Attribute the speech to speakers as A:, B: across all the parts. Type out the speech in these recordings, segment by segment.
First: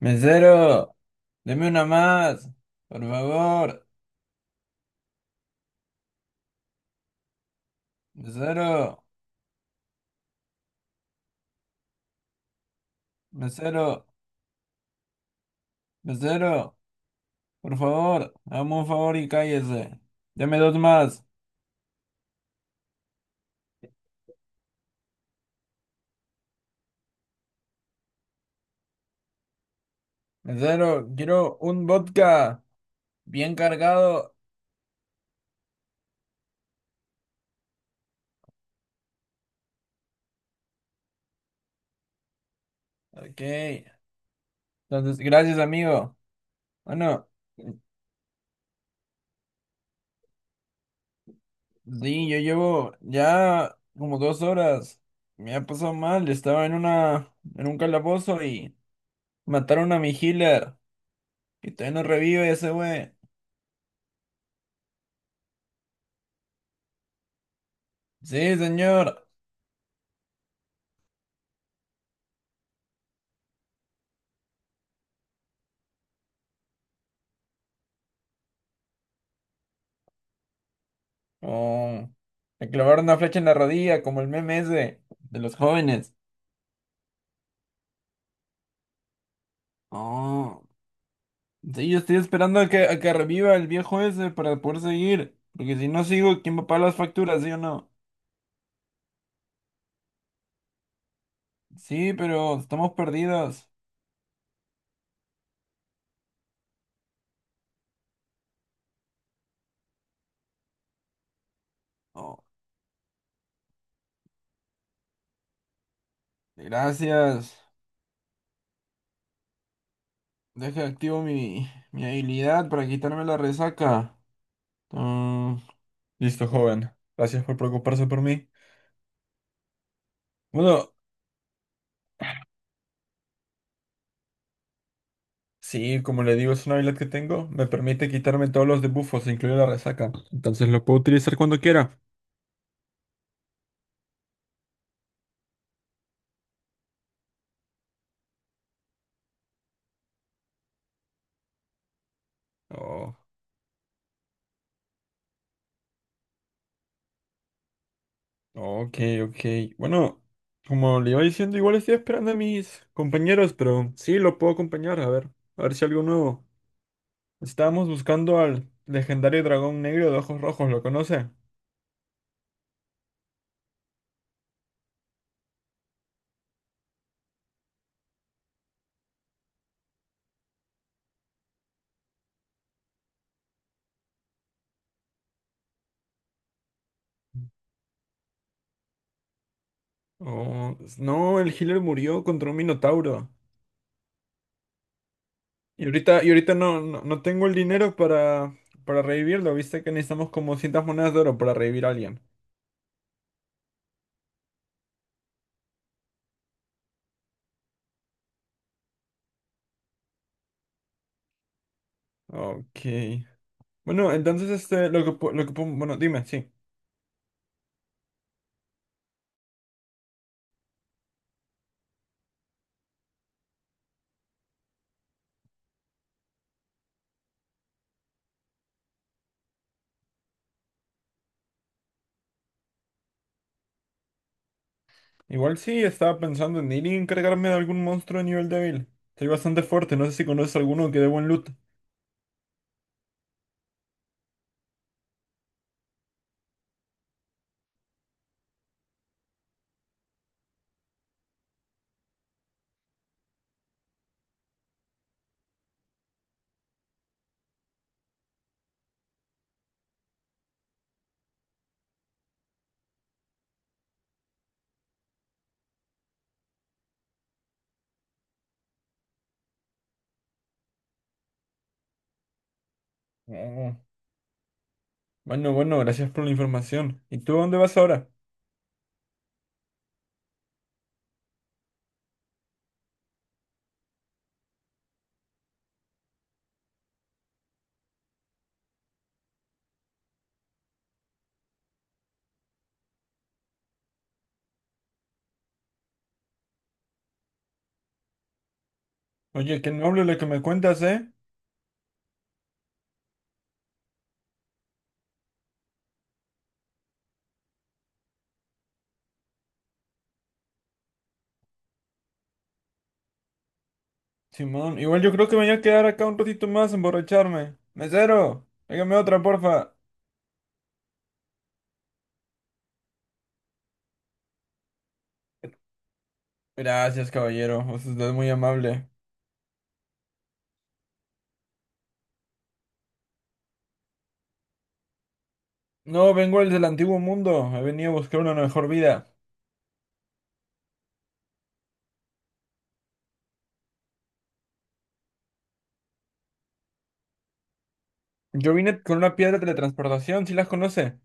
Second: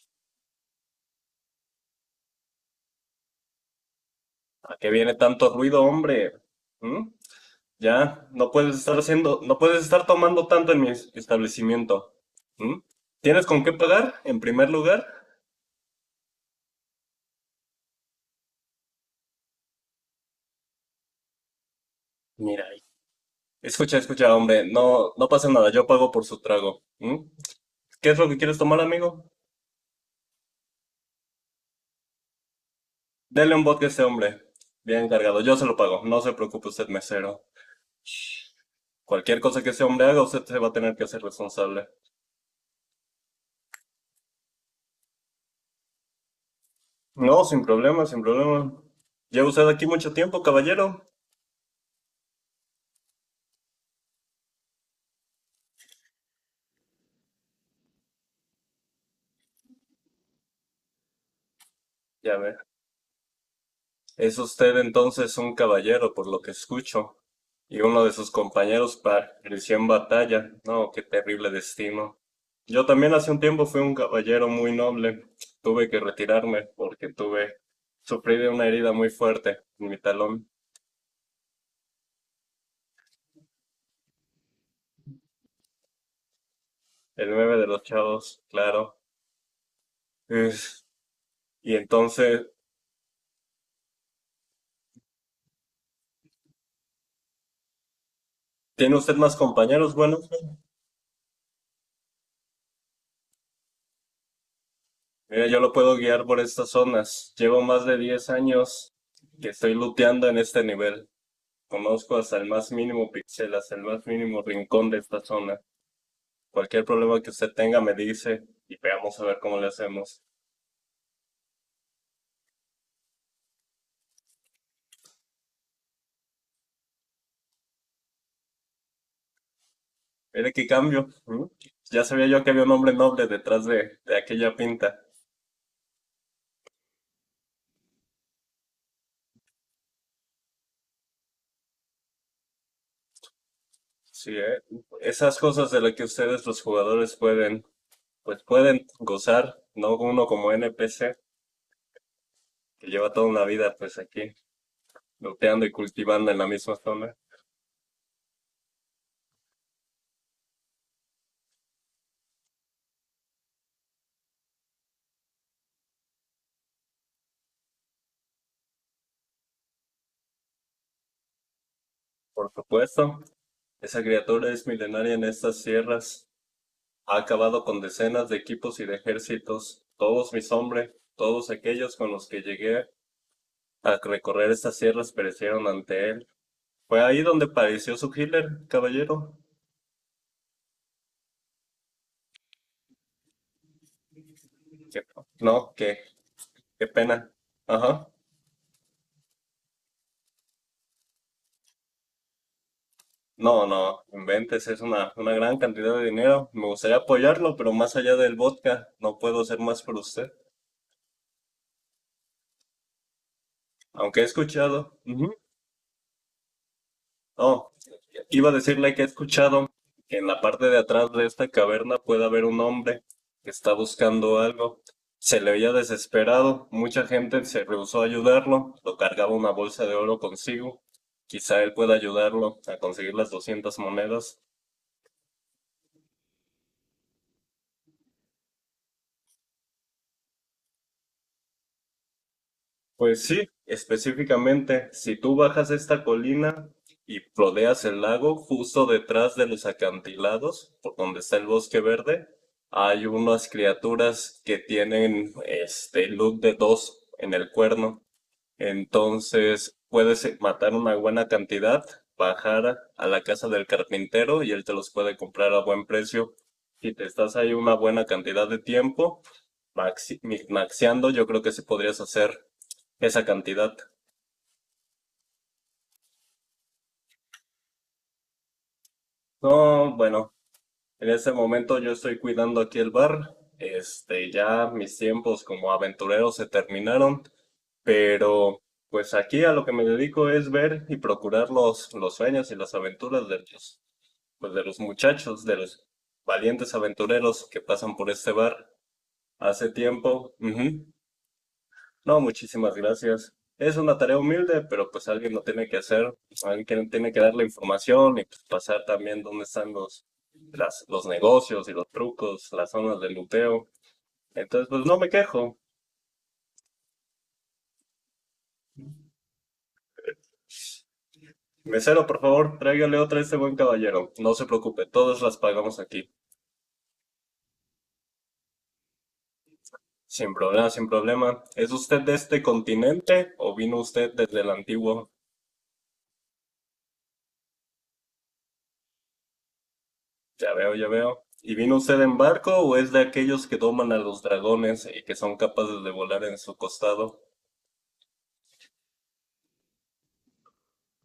A: Mesero, deme una más, por favor.
B: ¿A qué viene tanto ruido, hombre? ¿Mm? Ya,
A: Mesero,
B: no puedes estar tomando tanto en mi establecimiento. ¿Mm? ¿Tienes con qué
A: mesero,
B: pagar, en primer lugar?
A: mesero, por favor, hazme un favor y cállese. Deme dos más.
B: Mira, escucha, escucha, hombre, no, no pasa nada, yo pago por su trago. ¿Mm? ¿Qué es lo que quieres tomar, amigo?
A: Mesero, quiero un vodka bien
B: Dele un vodka a ese hombre.
A: cargado.
B: Bien cargado, yo se lo pago, no se preocupe usted, mesero. Cualquier cosa que ese hombre haga, usted se va a tener que hacer responsable.
A: Ok, entonces, gracias, amigo. Bueno,
B: No, sin problema, sin problema. ¿Lleva usted aquí mucho tiempo, caballero?
A: sí, yo llevo ya como dos horas. Me ha pasado mal, estaba en un calabozo y mataron a mi healer. Y todavía no
B: Ya
A: revive
B: ve.
A: ese güey.
B: Es usted entonces un caballero, por lo que escucho, y uno de sus
A: Sí,
B: compañeros
A: señor.
B: pereció en batalla. No, qué terrible destino. Yo también hace un tiempo fui un caballero muy noble. Tuve que retirarme porque tuve, sufrí de una herida muy fuerte en mi talón,
A: Oh, le clavaron una flecha en la rodilla, como el meme ese de los jóvenes.
B: el nueve de los chavos, claro.
A: Oh,
B: Es- Y
A: sí, yo estoy
B: entonces,
A: esperando a que reviva el viejo ese para poder seguir. Porque si no sigo, ¿quién va a pagar las facturas, sí o no?
B: ¿tiene usted más compañeros? Bueno,
A: Sí, pero estamos perdidos.
B: mira, yo lo puedo guiar por estas zonas. Llevo más de 10 años que estoy luteando en este nivel. Conozco hasta
A: Oh,
B: el más mínimo píxel, hasta el más mínimo rincón de esta zona. Cualquier problema que usted
A: gracias.
B: tenga me dice y veamos a ver cómo le hacemos.
A: Deja activo mi habilidad para quitarme la resaca. Mm, listo, joven. Gracias por preocuparse por mí.
B: Mire qué
A: Bueno,
B: cambio. ¿M? Ya sabía yo que había un hombre noble detrás de aquella pinta.
A: sí, como le digo, es una habilidad que tengo. Me permite quitarme todos los debuffos, incluida la resaca. Entonces lo puedo utilizar cuando quiera.
B: Sí, ¿eh? Esas cosas de las que ustedes los jugadores pueden, pues pueden gozar, no uno como NPC que lleva
A: Oh,
B: toda una vida pues aquí, looteando y cultivando en la misma zona.
A: ok, ok. Bueno, como le iba diciendo, igual estoy esperando a mis compañeros, pero sí, lo puedo acompañar. A ver si algo nuevo. Estábamos buscando al legendario dragón negro de ojos rojos, ¿lo conoce?
B: Por supuesto, esa criatura es milenaria en estas sierras. Ha acabado con decenas de equipos y de ejércitos, todos mis hombres, todos aquellos con los que llegué a recorrer estas sierras perecieron ante él. Fue ahí donde padeció su hitler, caballero.
A: Oh, no, el healer murió contra un minotauro.
B: ¿Qué? No
A: Y
B: qué
A: ahorita, y ahorita no,
B: qué
A: no
B: pena,
A: tengo el dinero
B: ajá.
A: para revivirlo. Viste que necesitamos como 100 monedas de oro para revivir a alguien.
B: No, no inventes, es una gran cantidad de dinero. Me gustaría apoyarlo, pero más allá del vodka no puedo hacer más por usted,
A: Ok. Bueno,
B: aunque he
A: entonces este,
B: escuchado. Ujú.
A: bueno, dime, sí.
B: Oh, iba a decirle que he escuchado que en la parte de atrás de esta caverna puede haber un hombre que está buscando algo. Se le veía desesperado, mucha gente se rehusó a ayudarlo, lo cargaba una bolsa de oro consigo. Quizá él pueda ayudarlo a conseguir las 200 monedas.
A: Igual sí, estaba pensando en ir y encargarme de algún monstruo de nivel débil. Soy bastante fuerte, no sé si conoces alguno que dé buen loot.
B: Pues sí, específicamente, si tú bajas esta colina y rodeas el lago, justo detrás de los acantilados, por donde está el bosque verde, hay unas criaturas que tienen este look de dos en el cuerno. Entonces, puedes matar una buena cantidad, bajar a la casa del carpintero y él te los puede comprar a buen precio. Si te estás ahí una buena cantidad de tiempo, maxi maxeando, yo creo que sí podrías hacer esa cantidad.
A: Oh, bueno, bueno, gracias por la información. ¿Y tú a dónde vas ahora?
B: No, bueno, en este momento yo estoy cuidando aquí el bar. Este, ya mis tiempos como aventurero se terminaron, pero pues aquí a lo que me dedico es ver y procurar los sueños y las aventuras de ellos. Pues, de los muchachos, de los valientes aventureros que pasan por este bar
A: Oye,
B: hace
A: qué noble lo que
B: tiempo.
A: me cuentas,
B: Ujú.
A: ¿eh?
B: No, muchísimas gracias. Es una tarea humilde, pero pues alguien lo tiene que hacer, alguien tiene que dar la información y pues, pasar también dónde están los, las, los negocios y los trucos, las zonas de luteo. Entonces,
A: Simón,
B: pues no
A: igual
B: me
A: yo creo que me voy
B: quejo.
A: a quedar acá un ratito más a emborracharme. Mesero, hágame otra, porfa.
B: Mesero, por favor, tráigale otra a este buen caballero. No se preocupe, todas las pagamos aquí.
A: Gracias, caballero, usted es muy amable.
B: Sin problema, sin problema. ¿Es usted de este continente o vino usted desde el antiguo?
A: No, vengo del antiguo mundo, he venido a buscar una mejor vida.
B: Ya veo, ya veo. ¿Y vino usted en barco o es de aquellos que doman a los dragones y que son capaces de volar en su costado?
A: Yo vine con una piedra de teletransportación, ¿sí las conoce?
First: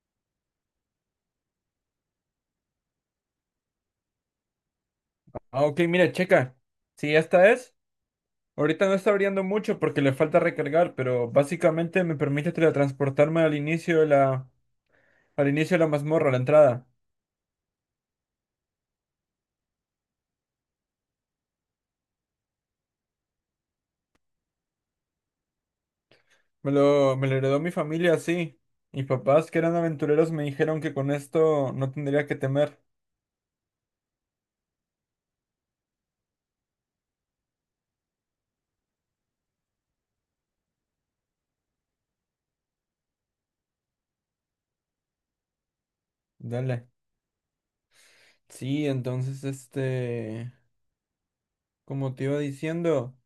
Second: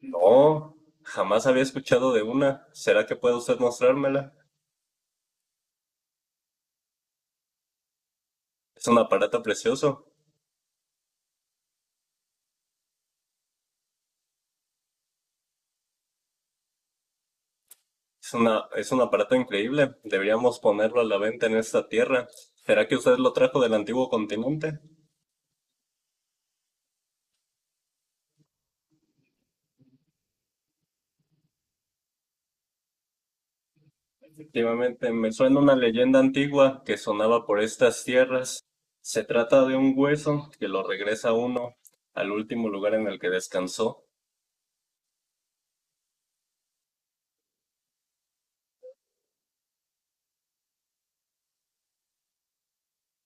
B: No, jamás había escuchado de una. ¿Será que puede usted mostrármela?
A: Ah, ok, mire, checa. Si esta es,
B: Es
A: ahorita no
B: un
A: está
B: aparato
A: brillando mucho porque
B: precioso.
A: le falta recargar, pero básicamente me permite teletransportarme al inicio de la mazmorra, a la entrada.
B: Es una, es un aparato increíble. Deberíamos ponerlo a la venta en esta tierra. ¿Será que usted lo trajo del antiguo continente?
A: Me lo heredó mi familia así. Mis papás, que eran aventureros, me dijeron que con esto no tendría que temer.
B: Efectivamente, me suena una leyenda antigua que sonaba por estas tierras. Se trata de un hueso que lo regresa a uno al último lugar en el que descansó.
A: Dale. Sí, entonces, este, como te iba diciendo.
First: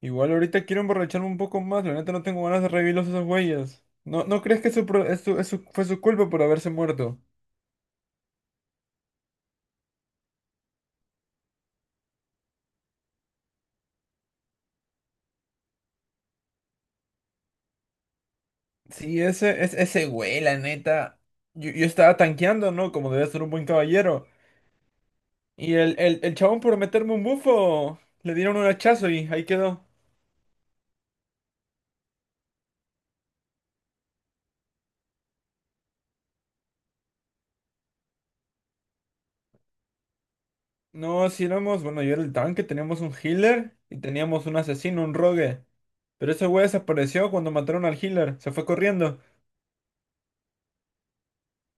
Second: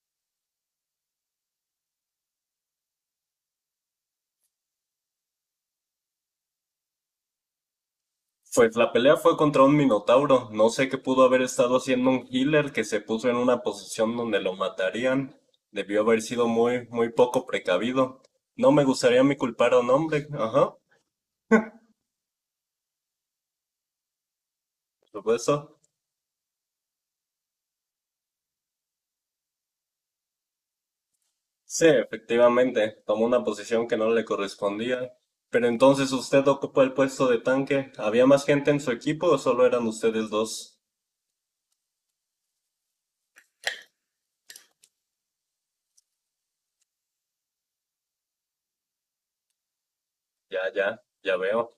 A: Igual ahorita quiero emborracharme un poco más, la neta no tengo ganas de revivirlos a esos güeyes. No crees que su, pro- es su- fue su culpa por haberse muerto?
B: Pues la pelea fue contra un minotauro. No sé qué pudo haber estado haciendo un healer que se puso en una posición donde lo matarían. Debió haber sido muy, muy poco precavido. No me
A: Sí,
B: gustaría mi culpar a un
A: ese
B: hombre.
A: güey, la
B: Ajá,
A: neta. Yo estaba tanqueando, ¿no? Como debía ser un buen caballero.
B: por
A: Y
B: supuesto.
A: el chabón por meterme un bufo, le dieron un hachazo y ahí quedó.
B: Sí, efectivamente, tomó una posición que no le correspondía. Pero entonces usted ocupó el puesto de tanque. ¿Había más gente en su equipo o solo eran ustedes dos?
A: No, si éramos, bueno, yo era el tanque, teníamos un healer y teníamos un asesino, un rogue. Pero ese güey desapareció cuando mataron al healer, se fue corriendo.
B: Ya, ya, ya veo.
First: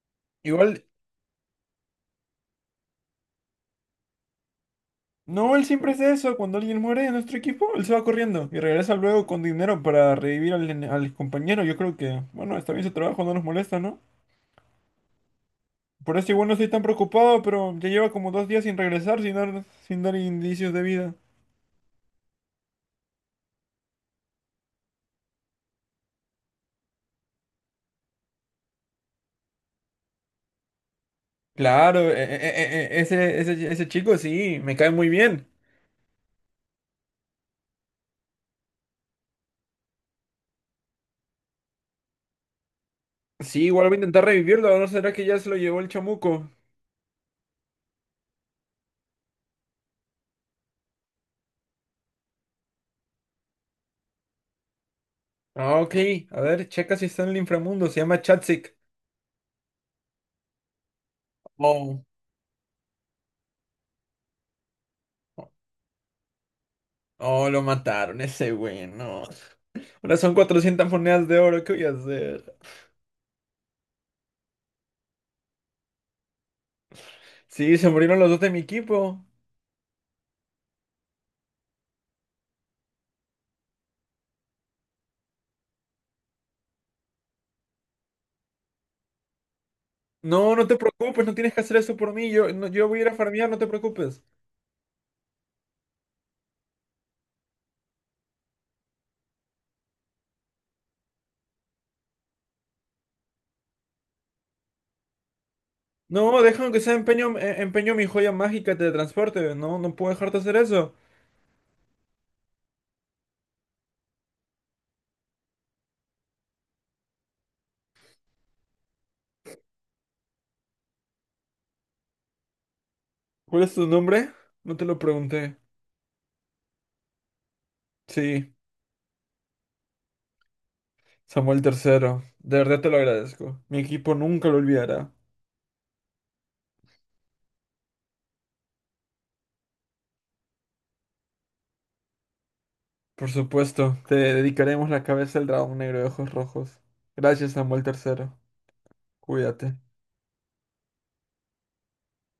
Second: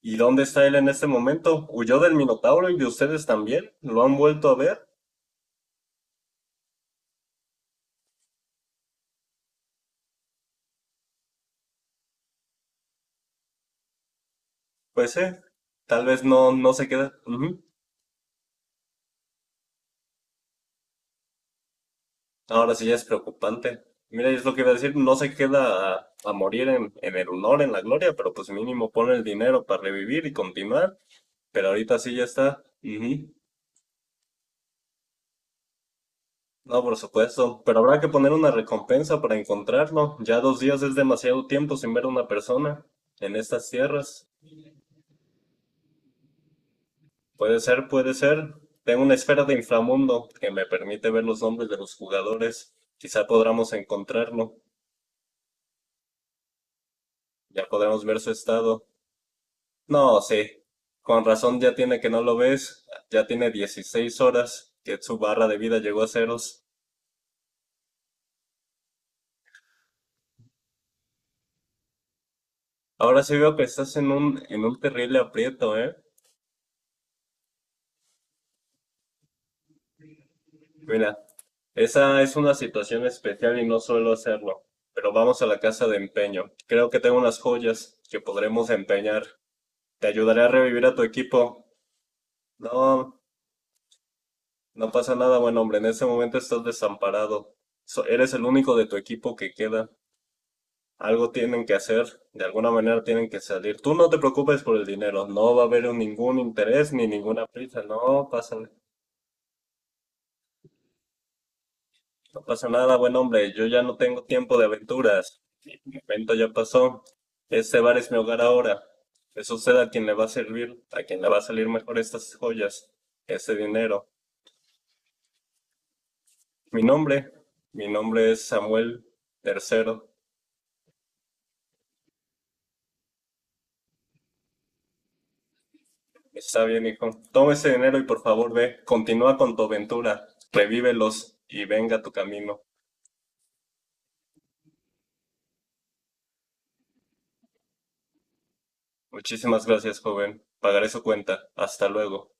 B: ¿Y dónde está él
A: Igual,
B: en este momento? ¿Huyó del minotauro y de ustedes también? ¿Lo han vuelto a ver?
A: no, él siempre hace eso. Cuando alguien muere de nuestro equipo, él se va corriendo y regresa luego con dinero para revivir al compañero. Yo creo que, bueno, está bien su trabajo, no nos molesta, ¿no?
B: Pues sí, tal
A: Por
B: vez
A: eso igual
B: no,
A: no estoy
B: no
A: tan
B: se queda.
A: preocupado,
B: Ujú.
A: pero ya lleva como dos días sin regresar, sin dar indicios de vida.
B: Ahora sí ya es preocupante. Mira, es lo que iba a decir, no se queda a morir en el honor, en la gloria, pero pues mínimo pone el dinero para revivir y continuar. Pero ahorita
A: Claro,
B: sí ya está. Ujú.
A: ese chico sí, me cae muy bien.
B: No, por supuesto. Pero habrá que poner una recompensa para encontrarlo. Ya 2 días es demasiado tiempo sin ver a una persona en
A: Sí,
B: estas
A: igual voy a intentar
B: tierras.
A: revivirlo. ¿No será que ya se lo llevó el chamuco?
B: Puede ser, puede ser. Tengo una esfera de inframundo que me permite ver los nombres de los jugadores. Quizá podamos encontrarlo.
A: Ah, ok. A ver, checa si está en el
B: Ya
A: inframundo. Se
B: podemos ver
A: llama
B: su
A: Chatzik.
B: estado. No, sí. Con razón ya tiene
A: Oh,
B: que no lo ves. Ya tiene 16 horas que su barra de vida llegó a ceros.
A: oh, lo mataron, ese güey, no. Ahora son 400 monedas de oro, ¿qué voy a hacer?
B: Ahora sí veo que estás en un terrible aprieto, ¿eh?
A: Sí, se murieron los dos de mi equipo.
B: Mira, esa es una situación especial y no suelo hacerlo. Pero vamos a la casa de empeño. Creo que tengo unas joyas que podremos empeñar. Te ayudaré a
A: No, no te
B: revivir a tu
A: preocupes, no tienes que
B: equipo.
A: hacer eso por mí. Yo, no- yo voy a ir a
B: No,
A: farmear, no te preocupes.
B: no pasa nada, buen hombre. En este momento estás desamparado. Eres el único de tu equipo que queda. Algo tienen que hacer, de alguna manera tienen que salir. Tú no te preocupes por el dinero, no va a haber ningún
A: No, déjame que
B: interés
A: sea
B: ni ninguna prisa,
A: empeño mi joya mágica de transporte. No, no puedo dejarte hacer eso.
B: no pasa nada, buen hombre, yo ya no tengo tiempo de aventuras, mi evento ya pasó, este bar es mi hogar ahora, que suceda a quien le va a servir, a quien le va a salir mejor estas joyas, este
A: ¿Cuál es tu
B: dinero.
A: nombre? No te lo pregunté.
B: Mi nombre, mi nombre es
A: Sí,
B: Samuel Tercero.
A: Samuel tercero. De verdad te lo agradezco. Mi equipo nunca lo olvidará.
B: Está bien, hijo, toma ese dinero y por favor ve, continúa con tu aventura, revívelos y venga tu camino.
A: Por supuesto, te dedicaremos la cabeza del dragón negro de ojos rojos. Gracias, Samuel tercero.
B: Muchísimas
A: Cuídate.
B: gracias, joven. Pagaré su cuenta. Hasta luego.